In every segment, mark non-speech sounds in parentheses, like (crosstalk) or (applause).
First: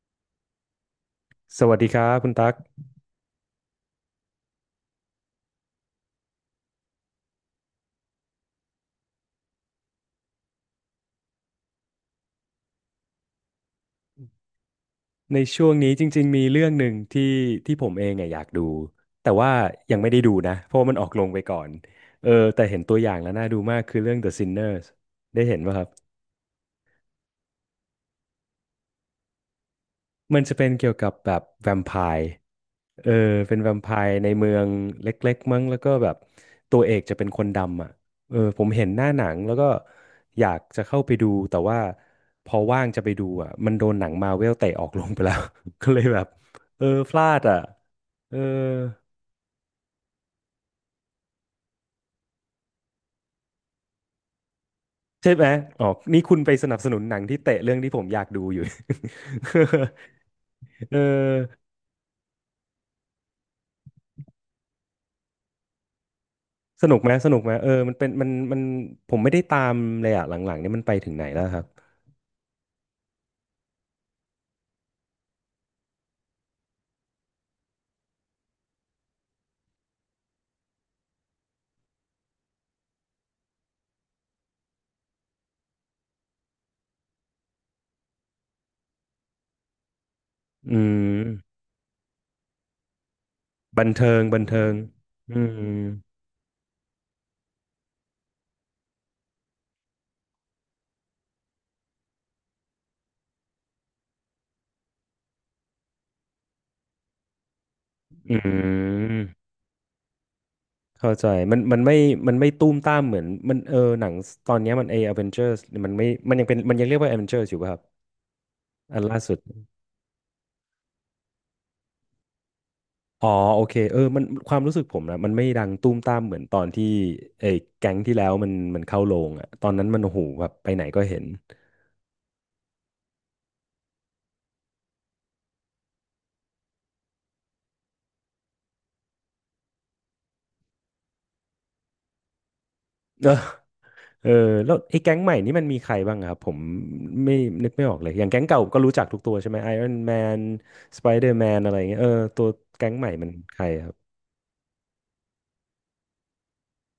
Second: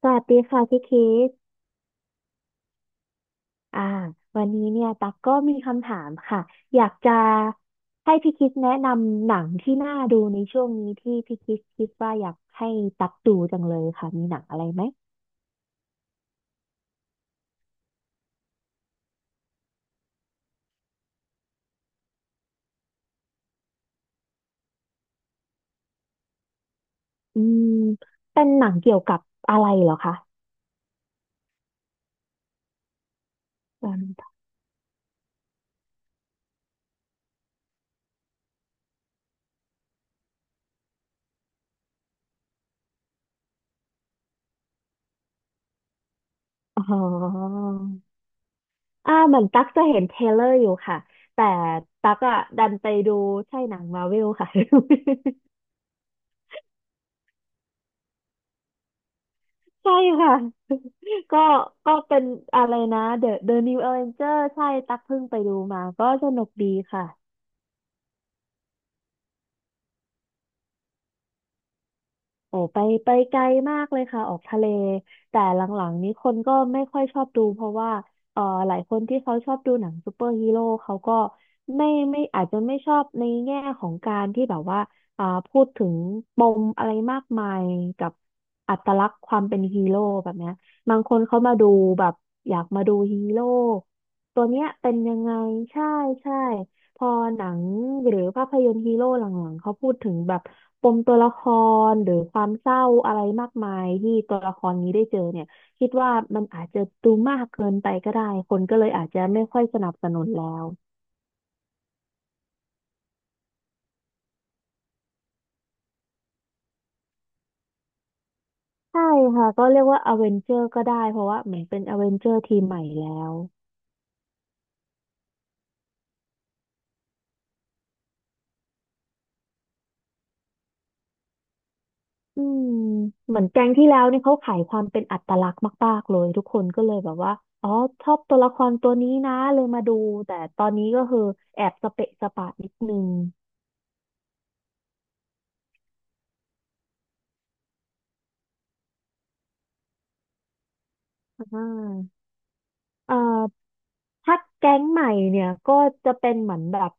สวัสดีค่ะพี่คิดสวัสดีครับคุณตั๊กอ่าวันนี้เนี่ยตักก็มีคำถามค่ะอยากจะให้พี่คิดแนะนำหนังที่น่าดูในช่วงนี้ที่พี่คิดว่าอยากให้ตักดูจังเลยค่ะมีหนังอะไรไหมในช่วงนี้จริงๆมีเรื่องหนึ่งที่ผมเองอะอยากดูแต่ว่ายังไม่ได้ดูนะเพราะว่ามันออกลงไปก่อนเออแต่เห็นตัวอย่างแล้วน่าดูมากคือเรื่อง The Sinners ได้เห็นป่ะครับ อืมเป็นหนังเกี่ยวกับอะไรเหรอคะมันจะเป็นเกี่ยวกับแบบแวมไพร์เออเป็นแวมไพอืร์มในเมืองเล็กๆมั้งแล้วก็แบบตัวเอกจะเป็นคนดำอ่ะเออผมเห็นหน้าหนังแล้วก็อยากจะเข้าไปดูแต่ว่าพอว่างจะไปดูอ่ะมันโดนหนังมาเวลเตะออกลงไปแล้ว (laughs) ก็เลยแบบอ๋เออพลาดออ่ะเอออ่าเหมือนตั๊กจะเห็นเทรลเลอร์อยู่ค่ะแต่ตั๊กอะดันไปดูใช่หนังมาร์เวลค่ะ ใช่ไหมอ๋อนี่คุณไปสนับสนุนหนังที่เตะเรื่องที่ผมอยากดูอยู่ ใช่ค่ะ (laughs) เ (laughs) ก็ออก็เป็นอะไรนะ The New Avenger ใช่ตักเพิ่งไปดูมาก็สนุกดีสนุกค่ะ ไหมสนุกไหมเออมันเป็นมันผมไม่ได้ตามเลยอ่ะหลังๆเนี่ยมันไปถึงไหนแล้วครับ โอ้ไปไกลมากเลยค่ะออกทะเลแต่หลังๆนี้คนก็ไม่ค่อยชอบดูเพราะว่าหลายคนที่เขาชอบดูหนังซูเปอร์ฮีโร่เขาก็ไม่อาจจะไม่ชอบในแง่ของการที่แบบว่าพูดถึงปมอะไรมากมายกับอัตลักษณ์ความเป็นฮีโร่แบบเนี้ยอืบางคนเขามมาดูแบบอยากมาดูฮีโร่บันเทิงบัตันวเนี้เทิยงเป็นยังไงอืมใช่ใช่ พอหนังหรือภาพยนตร์ฮีโร่หลังๆเขาพูดถึงแบบปมตัวละครหรือความเศร้าอะไรมากมายที่ตัวละครนี้ได้เจอเนี่ยคิดว่ามันอาจจะดูมากเกินไปก็ได้อืคนก็เลยอาจจะไม่มค่อยสนับสนุนแล้วเข้าใจมันไม่มันไม่ตุ้มตามเหมือนมันเออหนังตอนเนี้ยมันเออเวนเจอร์สมันไม่มันยังเป็นมันยังเรียกว่าเอเวนเจอร์อยู่ป่ะครับอัใช่นล่าสุดค่ะก็เรียกว่าอเวนเจอร์ก็ได้เพราะว่าเหมือนเป็นอเวนเจอร์ทีมใหม่แล้อ๋อวโอเคเออมันความรู้สึกผมนะมันไม่ดังตุ้มตามเหมือนตอนที่ไอ้แก๊งที่แล้วมันเข้าโรงอ่ะตอนนั้นมันโอ้โหแบบไปไหนก็เห็น อืมเหมือนแก๊งที่แล้วนี่เขาขายความเป็นอัตลักษณ์มากๆเลยทุกคนก็เลยแบบว่าอ๋อชอบตัวละครตัวนี้นะเลยมาดูแต่ตอนนี้ก็คือแอบสเปะสปะนิดนึง เออแล้วไอ้แก๊งใหม่นี่มันมีใครบ้างอะครับผมไม่นึกไม่ออกเลยอย่างแก๊งเก่าก็รู้จักทุกตัวใช่ไหมไอรอนแมนสไปเดอร์แมอ่นอะไรเงี้ยาตัวแก๊งใหม่อ่มันใคารครับถ้าแก๊งใหม่เนี่ยก็จะเป็นเหมือนแบบ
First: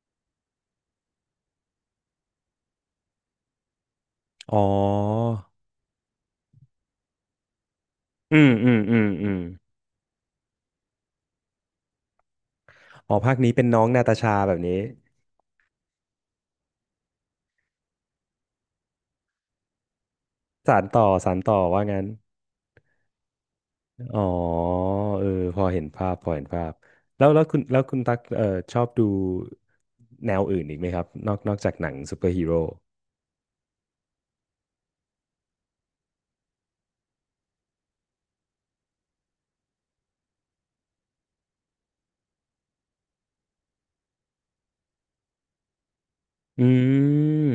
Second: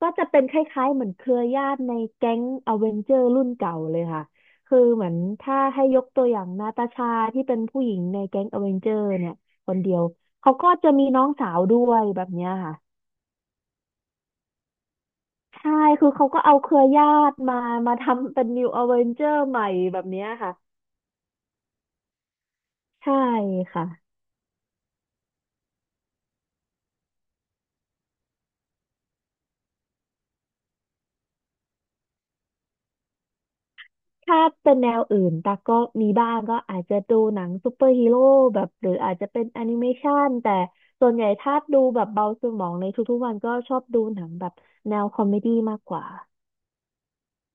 ก็จะเป็นคล้ายๆเหมือนเครือญาติในแก๊งอเวนเจอร์รุ่นเก่าเลยค่ะอ๋อคือเหมือนถ้าให้ยกตัวอย่างนาตาชาที่เป็นผู้หญิงในอืแก๊งมออืเวนมเจออืมร์อืเนี่ยมคนเดียวเขาก็จะมีน้องสาวด้วยแบบเนี้ยค่ะอ๋อภาคนี้เป็นน้องนาตาชาแบบนี้ใช่คือเขาก็เอาเครือญาติมาทำเป็นนิวอเวนเจอร์ใหม่แบบเนี้ยค่ะสานต่อสานต่อว่างั้นใช่ค่ะ อ๋อเออพอเห็นภาพพอเห็นภาพแล้วคุณแล้วคุณตักชอบดูแนวอื่นอีกไหมครับนอกจากหนังซูเปอร์ฮีโร่ ถ้าเป็นแนวอื่นตาก็มีบ้างก็อาจจะดูหนังซูเปอร์ฮีโร่แบบหรืออาจจะเป็นแอนิเมชันแต่ส่วนใหญ่ถ้าดูแบบเบาสมองในทุกๆวันก็ชอบดูหนังแบบแนวคอมเมดี้มากกว่าอืม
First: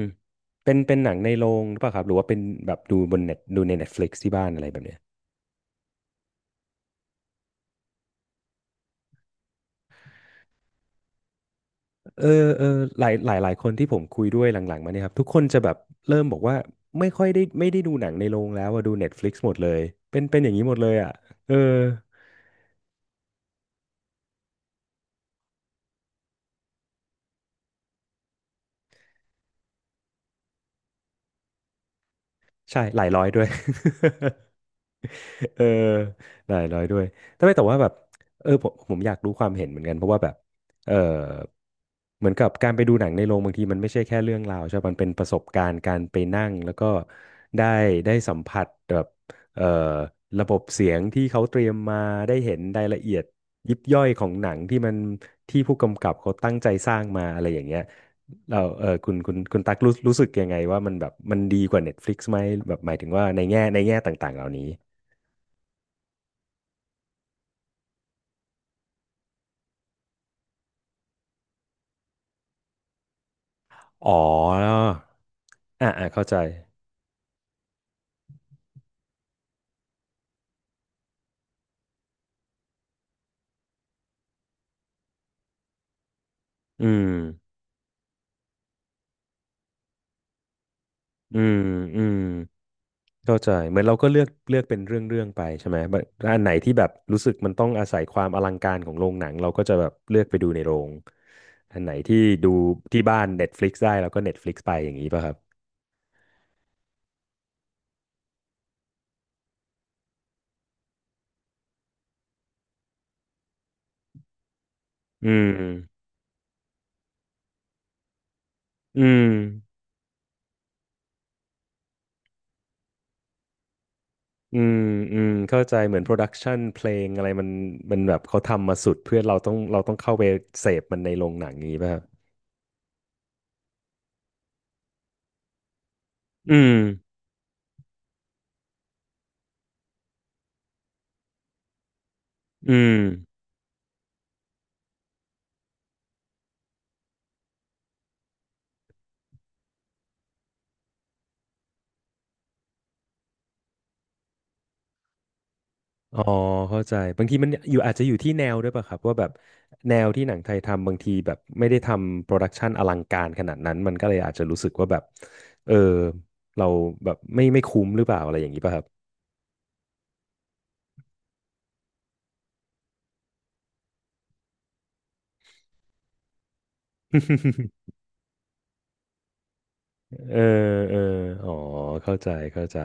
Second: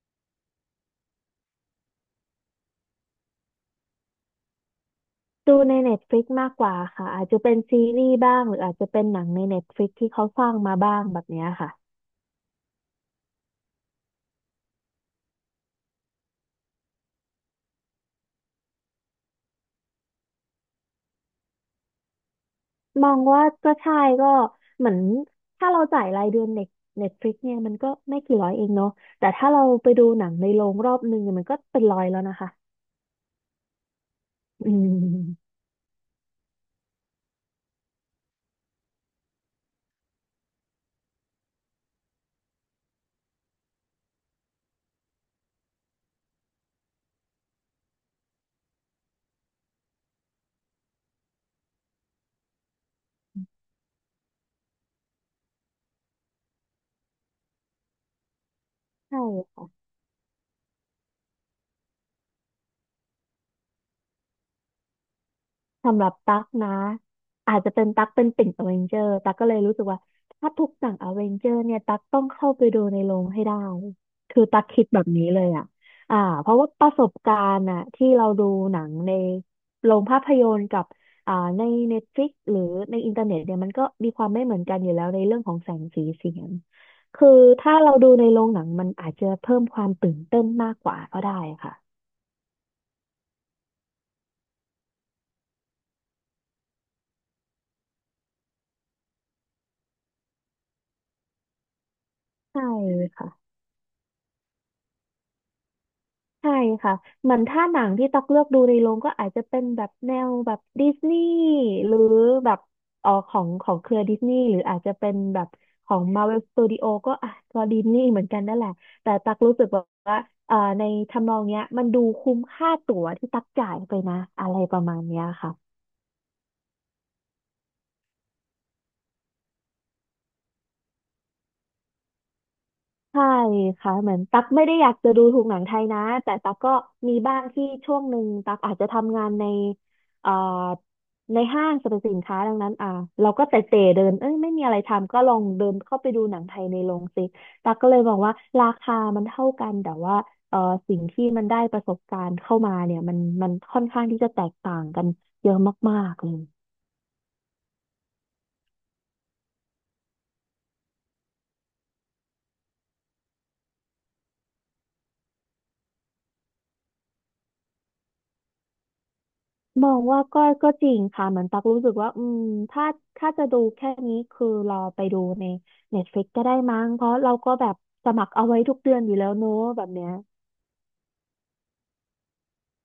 เป็นหนังในโรงหรือเปล่าครับหรือว่าเป็นแบบดูบนเน็ตดูใน Netflix ที่บ้านอะไรแบบเนี้ยดูใน Netflix มากกว่าค่ะอาจจะเป็นซีรีส์บ้างหรืออาจจะเป็นหนังใน Netflix ที่เขาสร้างมาบ้างแบบเนี้ยค่ะเออเออหลายหลายหลายคนที่ผมคุยด้วยหลังๆมาเนี่ยครับทุกคนจะแบบเริ่มบอกว่าไม่ค่อยได้ไม่ได้ดูหนังในโรงแล้วอะดู Netflix หมดเลยเป็นอย่างนี้หมดเลยอ่ะเออมองว่าก็ใช่ก็เหมือนถ้าเราจ่ายรายเดือนเน็ตฟลิกเนี่ยมันก็ไม่กี่ร้อยเองเนาะแต่ถ้าเราไปดูหนังในโรงรอบนึงเนี่ยมันก็เป็นร้อยแล้วนะคะใช่หลายร้อยด้วย (laughs) อืม เออหลายร้อยด้วยแต่ไม่แต่ว่าแบบเออผมอยากรู้ความเห็นเหมือนกันเพราะว่าแบบเออเหมือนกับการไปดูหนังในโรงบางทีมันไม่ใช่แค่เรื่องราวใช่ปะมันเป็นประสบการณ์การไปนั่งแล้วก็ได้ได้สัมผัสแบบเออระบบเสียงที่เขาเตรียมมาได้เห็นรายละเอียดยิบย่อยของหนังที่มันที่ผู้กำกับเขาตั้งใจสร้างมาอะไรอย่างเงี้ยเราเออคุณใช่คุณคุณตักค่ะรู้รู้สึกยังไงว่ามันแบบมันดีกว่า Netflix ไหมแบบหมายถึงว่าในแง่ในแง่ต่างๆเหล่านี้ สำหรับตั๊กนะอาจจะเป็นตั๊กเป็นติ่งอเวนเจอร์ตั๊กก็เลยรู้สึกว่าถ้าทุกหนังอเวนเจอร์เนี่ยตั๊กต้องเข้าไปดูในโรงให้ได้อ๋อคือตั๊กคิดแบบนี้เลยอ่ะอ่าอ่าอ่าเข้าใจเพราะว่าประสบการณ์อ่ะที่เราดูหนังในโรงภาพยนตร์กับอ่าในเน็ตฟลิกหรือในอินเทอร์เน็ตเนี่ยมันก็มีความไม่เหมือนกันอยู่แล้วในเรื่องของแสงสีเสียงอืมคือถ้าเราดูในโรงหนังมันอาจจะเพิ่มความตื่นเต้นมากกว่าก็ได้อืมค่ะอืมเข้าใจเหมือนเราก็เลือกเลือกเป็นเรื่องเรื่องไปใช่ไหมแบบอันไหนที่แบบรู้สึกมันต้องอาศัยความอลังการของโรงหนังเราก็จะแบบเลือกไปดูในโรงอันไหนที่ดูใช่ที่บ้าน ค่ะ Netflix ได้เราก็ Netflix ไปอย่างนี้ป่ะครับใช่ค่ะเหมือนถ้าหนังที่ตักเลือกดูในโรงก็อาจจะเป็นแบบแนวแบบดิสนีย์หรือแบบเอ๋อของเครือดิสนีย์หรืออาจจะเป็นอืแบบขอมง Marvel Studio ก็อ่ะก็ดิสนีย์เหมือนกันนั่นแหละอืแต่มตักรู้สึกแบบว่าในทำนองเนี้ยมันดูคุ้มค่าตั๋วที่ตักจ่ายไปนะอะไรอืปมระมาณอืเนี้ยมค่ะ เข้าใจเหมือนโปรดักชันเพลงอะไรมันแบบเขาทำมาสุดเพื่อเราต้องเข้าไปเสพมันในโรงหนังอย่างนี้ป่ะครับใช่ค่ะเหมือนตั๊กไม่ได้อยากจะดูถูกหนังไทยนะแต่ตั๊อืกก็มมีบ้างที่ช่วงหนึ่งตั๊กอาจจะทำงานในเอ่อในห้างสรรพสินค้าดังนั้อืนอ่าม เราก็เตะเดินเอ้ยไม่มีอะไรทำก็ลองเดินเข้าไปดูหนังไทยในโรงสิตั๊กก็เลยมองว่าราคามันเท่ากันแต่ว่าเอ่อสิ่งที่มันได้ประสบการณ์เข้ามาเนี่ยมันมันค่อนข้างที่จะแตกต่างกันเยอะมากอ๋อๆเลย เข้าใจบางทีมันอยู่อาจจะอยู่ที่แนวด้วยป่ะครับว่าแบบแนวที่หนังไทยทำบางทีแบบไม่ได้ทำโปรดักชันอลังการขนาดนั้นมันก็เลยอาจจะรู้สึกว่าแบบเออเราแบบไม่คุ้มหรือเปล่าอะไรอย่างนี้ป่ะครับ มองว่าก็จริงค่ะเหมือนตักรู้สึกว่าอืมถ้าถ้าจะดูแค่นี้คือรอไปดูใน Netflix ก็ได้มั้งเพราะเราก็แบบ (laughs) สมัครเอาไว้ทุกเดือนอยู่แล้วเนอะแบบเนี้ยเออเอออ๋อเข้าใจเข้าใจ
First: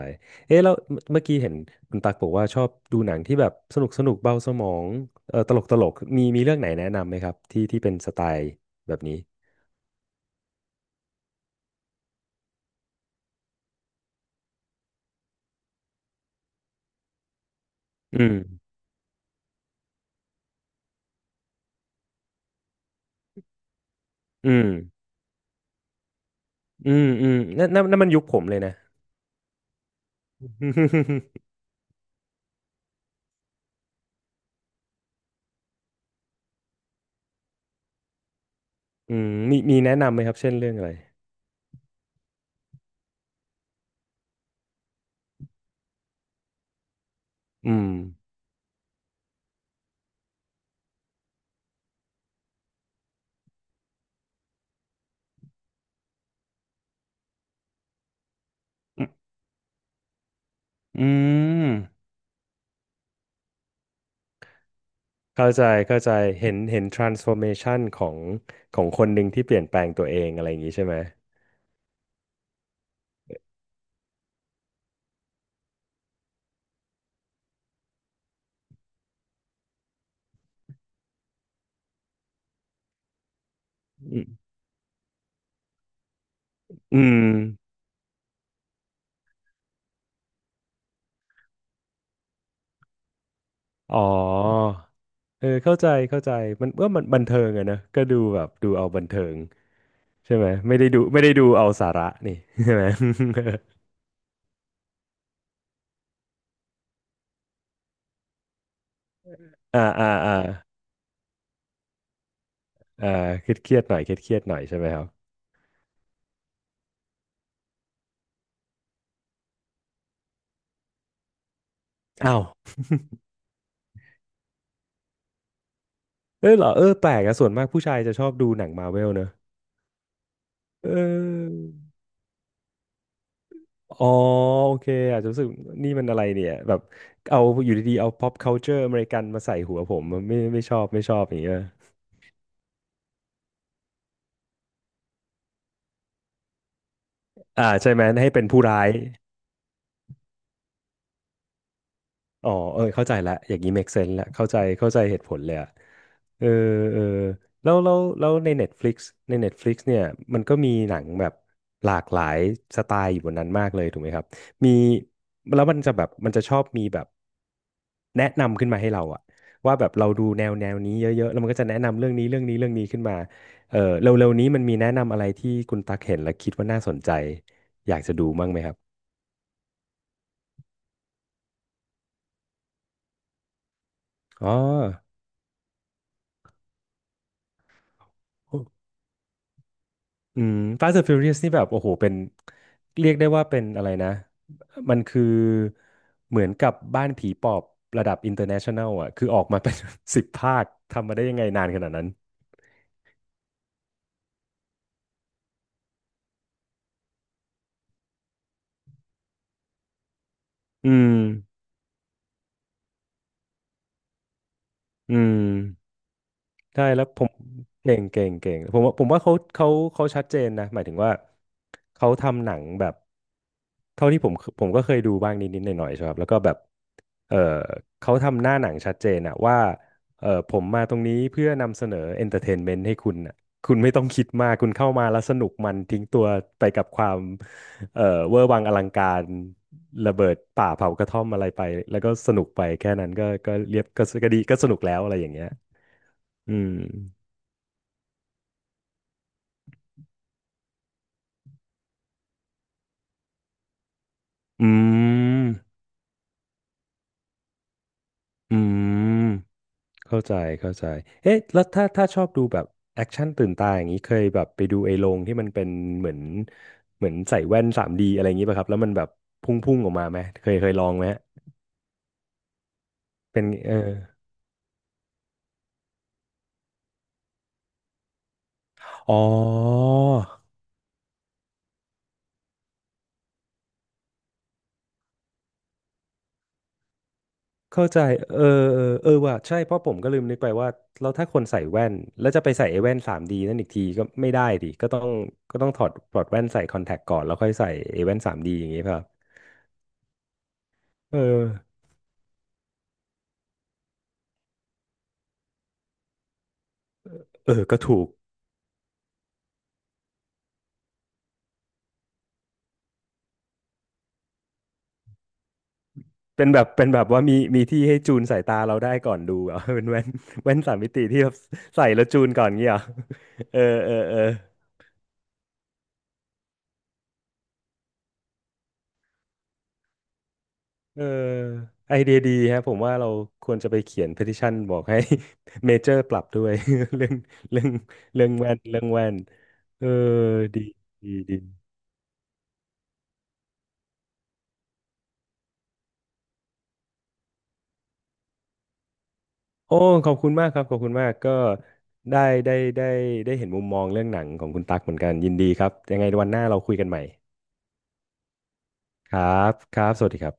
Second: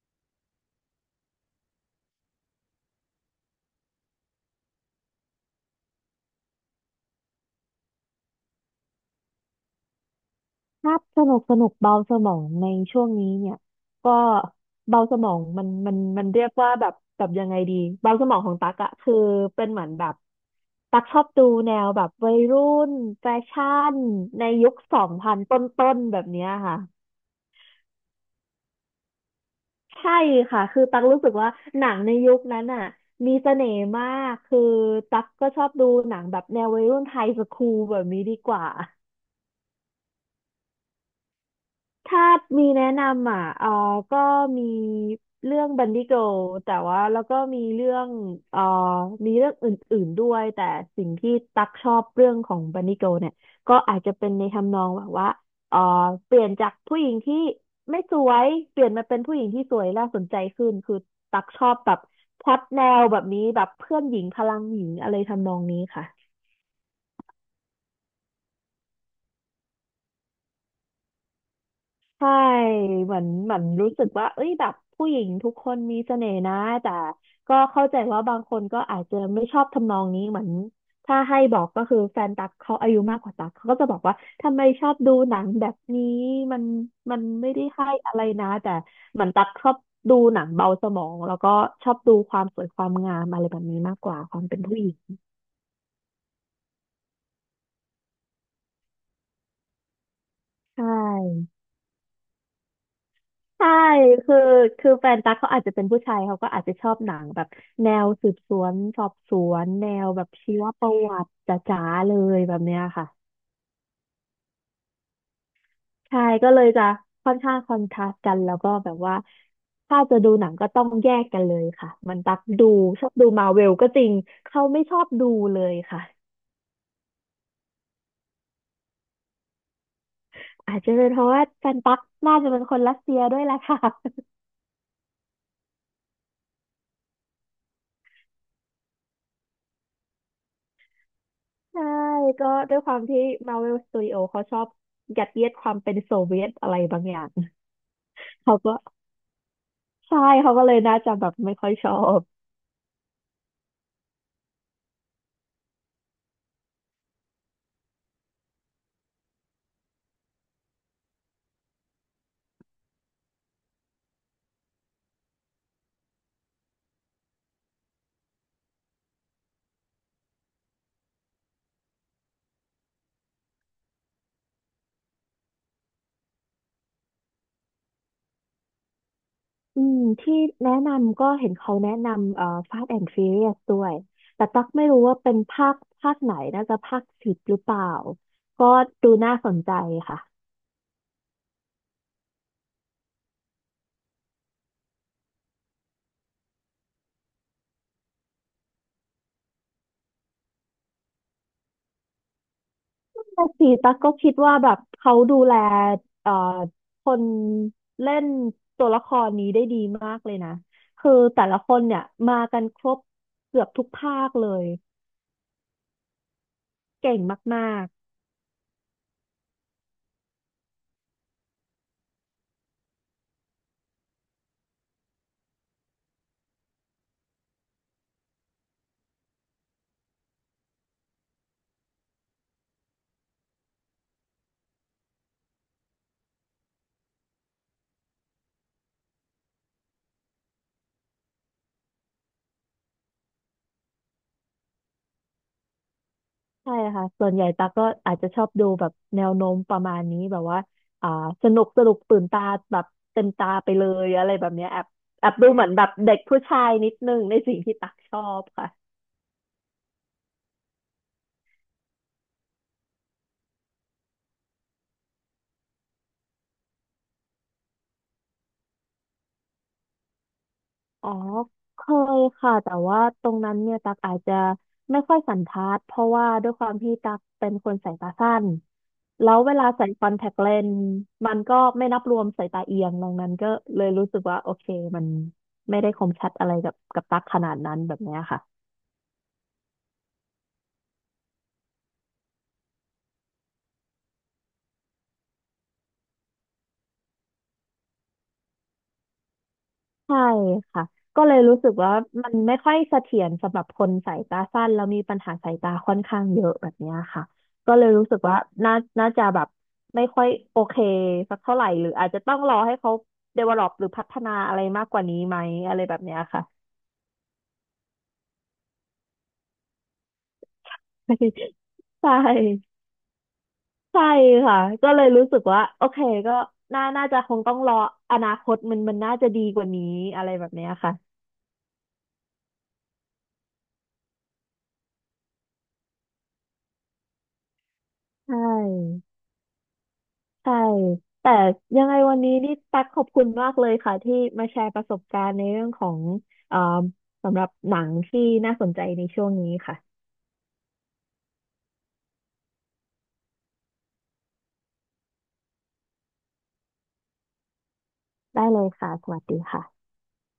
เอ๊ะแล้วเมื่อกี้เห็นคุณตักบอกว่าชอบดูหนังที่แบบสนุกสนุกเบาสมองเออตลกมีเรื่องไหนแนะนำไหมครับที่เป็นสไตล์แบบนี้ถ้าพสนุกสนุกเบาสมองในช่วงนี้เนี่ยก็เบาสมองมันเรียกว่าแบบยังไงดีเบาอืสมมองของตักอะคือเป็นเหมือนแบบตักชอบดูแนวแบบวัยรุ่นแฟชั่นในอืมยุค2000 ต้นๆแบบเนี้ยค่ะ อืมอืมนั่นนั่นนั่นมันยุคผมเลยนะ ใช่ค่ะ คือตั๊กรู้สึกว่า (laughs) หนังในยุคนั้นอ่ะมีเสน่ห์มาก คือตั๊กก็ชอบดูหนังแบบแนววัยรุ่นไทยสคูลแบบนี้ดีกว่า อืมมีแนะนำไหมครับเช่นเรื่องอะไรถ้ามีแนะนำอ่ะก็มีเรื่องบันดี้ i r l แต่ว่าแล้วก็มีอืมเรื่องเออมีเรื่องอื่นๆด้วย แต่สิ่งที่ตักชอบเรื่องของบันดี้ i r l เนี่ยก็อาจจะเป็นในทำนองแบบว่าเออเปลี่ยนจากผู้หญิงที่ไม่สวย เปลี่ยนอืมามเป็นผู้หญิงที่สวยน่าสนใจขึ้นคือตักชอบแบบพล็อตแนวแบบนี้แบบเพื่อนหญิงพลังหญิงอะไรทำเข้านองใจนี้เข้าค่ะ ใจเห็นเห็น transformation ของของคนหนึ่งที่เปลี่ยนแปลงตัวเองอะไรอย่างนี้ใช่ไหมใช่เหมือนเหมือนรู้สึกว่าเอ้ยแบบผู้หญิงทุกคนมีเสน่ห์นะแต่ก็เข้าใจว่าบางคนก็อาจจะไม่ชอบทำนองนี้เหมือนถ้าให้บอกก็คือแฟนตั๊กเขาอายุมากกว่าตั๊กเขาก็จะบอกว่าอืมทำไมชอบดูหนังแบบนี้มันอืมันมไม่ได้ให้อะไรนะแต่เหมือนตั๊กชอบดูหนังเบาสมองแล้วก็ชอบดูความสวยความงามอะไรแบบนี้อ๋มากอกว่าความเป็นผู้หญิงเออเข้าใจเข้าใจมันว่ามันบันเทิงอะนะก็ดูแบบดูเอาบันเทิงใช่ไหมไม่ใชได้ดูไม่ได้ดู่ เอาสาระนี่ (laughs) ใช่ไหม (laughs) ใช่คือคือแฟนตั๊กเขาอาจจะเป็นผู้ชายเขาก็อาจจะชอบหนังแบบแนวสืบสวนสอบสวนอ่าแนอ่าวแบบอ่าชีวประวัติจ๋าๆเลยแบบเนี้ยค่ะอ่าเครียดเครียดหน่อยเครียดหน่อยใช่ไหมครับใช่ก็เลยจะค่อนข้างคอนทราสต์กันแล้วก็แบบว่าถ้าจะดูหนังก็ต้องแยกกันเลยค่ะ มันตัอ้าวกดูชอบดูมาเวลก็จริงเขาไม่ชอบดูเลยค่ะเออเหรอเออแปลกอะส่วนมากผู้ชายจะชอบดูหนังมาเวลเนอะ อาจเอจะเป็นเพราะว่าอแฟนตักน่าจะเป็นคนรัสเซียด้วยแหละค่ะอ๋อโอเค อาจจะรู้สึกนี่มันอะไรเนี่ยแบบเอาอยู่ดีๆเอา pop culture อเมริกันมาใส่หัวผมไม่ชอบไม่ชอบอย่างเงี้ยใช่ก็ด้วยความที่ Marvel Studio เขาชอบยัดเยียดความเป็นโซเวียตอะไรบางอย่าง ใช่ไหมให้เป็นเขาผู้ก็ร้าย ใช่เขาก็เลยน่าจะแบบไม่ค่อยชอบอ๋อเออเข้าใจละอย่างนี้ make sense ละเข้าใจเข้าใจเหตุผลเลยอะเออเออแล้วใน Netflix ใน Netflix เนี่ยมันก็มีหนังแบบหลากหลายสไตล์อยู่บนนั้นมากเลยถูกไหมครับมีแล้วมันจะแบบมันจะชอบมีแบบแนะนำขึ้นมาให้เราอะว่าแบบเราดูแนวแนวนี้เยอะๆแล้วมันก็จะแนะนำเรื่องนี้เรื่องนี้เรื่องนี้ขึ้นมาเออเร็วๆนี้มันมีแนะนำอะไรที่คุณตักเห็นแล้วคิดว่าน่าสนใจ อยากจะดูบ้างไหมครับอืมที่แนะนำก็เห็นเขาแนะนำFast and Furious ด้วยแต่อ๋อ ตั๊กไม่รู้ว่าเป็นภาคไหนน่าจะภาค 10หรือเปล่าก็ดูน่าสนใจค่ะอืม Fast and Furious นี่แบบโอ้โหเป็นเรียกได้ว่าเป็นอะไรนะมันคือเหมือนกับบ้านผีปอบระดับ international อ่ะคือออกมาเป็น (laughs) สิบภาคทำมาได้ยังไงนานขนาดนั้นภาค 4ตั๊กก็คิดว่าแบบเขาดูแลเอ่อคนเล่นตัวละครนี้ได้ดีมากเลยนะอืคือมแต่ละคนเนี่ยมากันครบเกือบทุกภาคเลยอืม ใช่แล้วเก่ผงมมากเก่งๆ เก่งเก่งผมว่าผมว่าเขาเขาชัดเจนนะหมายถึงว่าเขาทำหนังแบบเท่าที่ผมก็เคยดูบ้างนิดหน่อยๆใช่ครับแล้วก็แบบเออเขาทำหน้าหนังชัดเจนอะว่าเออผมมาตรงนี้เพื่อนำเสนอเอนเตอร์เทนเมนต์ให้คุณอะคุณไม่ต้องคิดมากคุณเข้ามาแล้วสนุกมันทิ้งตัวไปกับความเออเวอร์วังอลังการระเบิดป่าเผากระท่อมอะไรไปแล้วก็สนุกไปแค่นั้นก็เรียบก็ดีก็สนุกแล้วอะไรอย่างเงี้ยอืม ใช่ค่ะส่วนใหญ่ตักก็อาจจะชอบดูแบบแนวโน้มประมาณนี้แบบว่าอ่าสนุกตื่นตาแบบเต็มตาไปเลยอะไรแบบอืเนี้ยแอบแอบดูเหมือมนแบบเด็กผู้ชายนิดนึงในสิ่งที่ตักชอบอืค่ะมเข้าใจเข้าใจเอ๊ะแล้วถ้าชอบดูแบบแอคชั่นตื่นตาอย่างนี้เคยแบบไปดูไอ้โรงที่มันเป็นเหมือนเหมือนใส่แว่นสามด d อะไรอย่างนี้ป่ะครับแล้วมันแบบพุ่งๆออกมาไหมเคยเคยลองไหมอ๋อเคยค่ะแต่ว่าตรงเป็นนั้นเออเนี่ยตักอาจจะไม่ค่อยสันทัดเพราะว่าด้วยความที่ตักเป็นคนสายตาสั้นอ๋อแล้วเวลาใส่คอนแทคเลนส์มันก็ไม่นับรวมสายตาเอียงดังนั้นก็เลยรู้สึกว่าโอเคมันไม่ได้คมชัดอะไรกับตักขนาดนั้นเข้าแบใจบเนี้ยเอค่ะ อเออเออว่ะใช่เพราะผมก็ลืมนึกไปว่าแล้วถ้าคนใส่แว่นแล้วจะไปใส่ไอ้แว่น 3D นั่นอีกทีก็ไม่ได้ดิก็ต้องถอดแว่นใส่คอนแทคก่อนแล้วค่อยใส่ไอ้แว่นสามดีอย่างงี้ป่ะครับใช่ค่ะเออก็เลยรู้สึกว่ามันไม่ค่อยเสถียรสำหรับคนสายตาสั้นแล้วมีปัญหาสายตาค่อนข้างเยอะแบบเนี้ยค่ะเออก็ก็เลยถูรู้ก สึกว่าน่าน่าจะแบบไม่ค่อยโอเคสักเท่าไหร่หรืออาจจะต้องรอให้เขา develop หรือพัฒนาอะไรมากกว่านี้ไหมอะไรแบบเนี้ยค่ะ เป็นแบบเป็นแบบว่ามีมีที่ให้จูนสายตาเราได้ก่อนดูเหรอ (laughs) เป็นแว่นแว่นสามมิติที่แบบใส่ (laughs) แล้ใชวจูนก่อนเงี้ย่เหรอเออเออใช่เออค่ะก็เลยรู้สึกว่าโอเคก็น่าจะคงต้องรออนาคตมันมันน่าจะดีกว่านี้อะไรแบบเนี้ยค่ะเออไอเดียดีฮะผมว่าเราควรจะไปเขียน petition บอกให้ (laughs) เมเจอร์ปรับด้วย (laughs) เรื่องเรื่องเรื่อใชงแว่นเรื่อง่ แว่นเออใช่ดีดีแต่ดียังไงวันนี้นี่ตักขอบคุณมากเลยค่ะที่มาแชร์ประสบการณ์ในเรื่องของเอ่อสำหรับหนังที่น่าสนใจในช่วงนี้โอ้ค่ะขอบคุณมากครับขอบคุณมากก็ได้ได้ได้เห็นมุมมองเรื่องหนังของคุณตั๊กเหมือนกันยินดีครับยังไงวันหน้าเราคุยกันใหม่ได้เลยค่ะสครวัสดีับค่ะครับสวัสดีครับ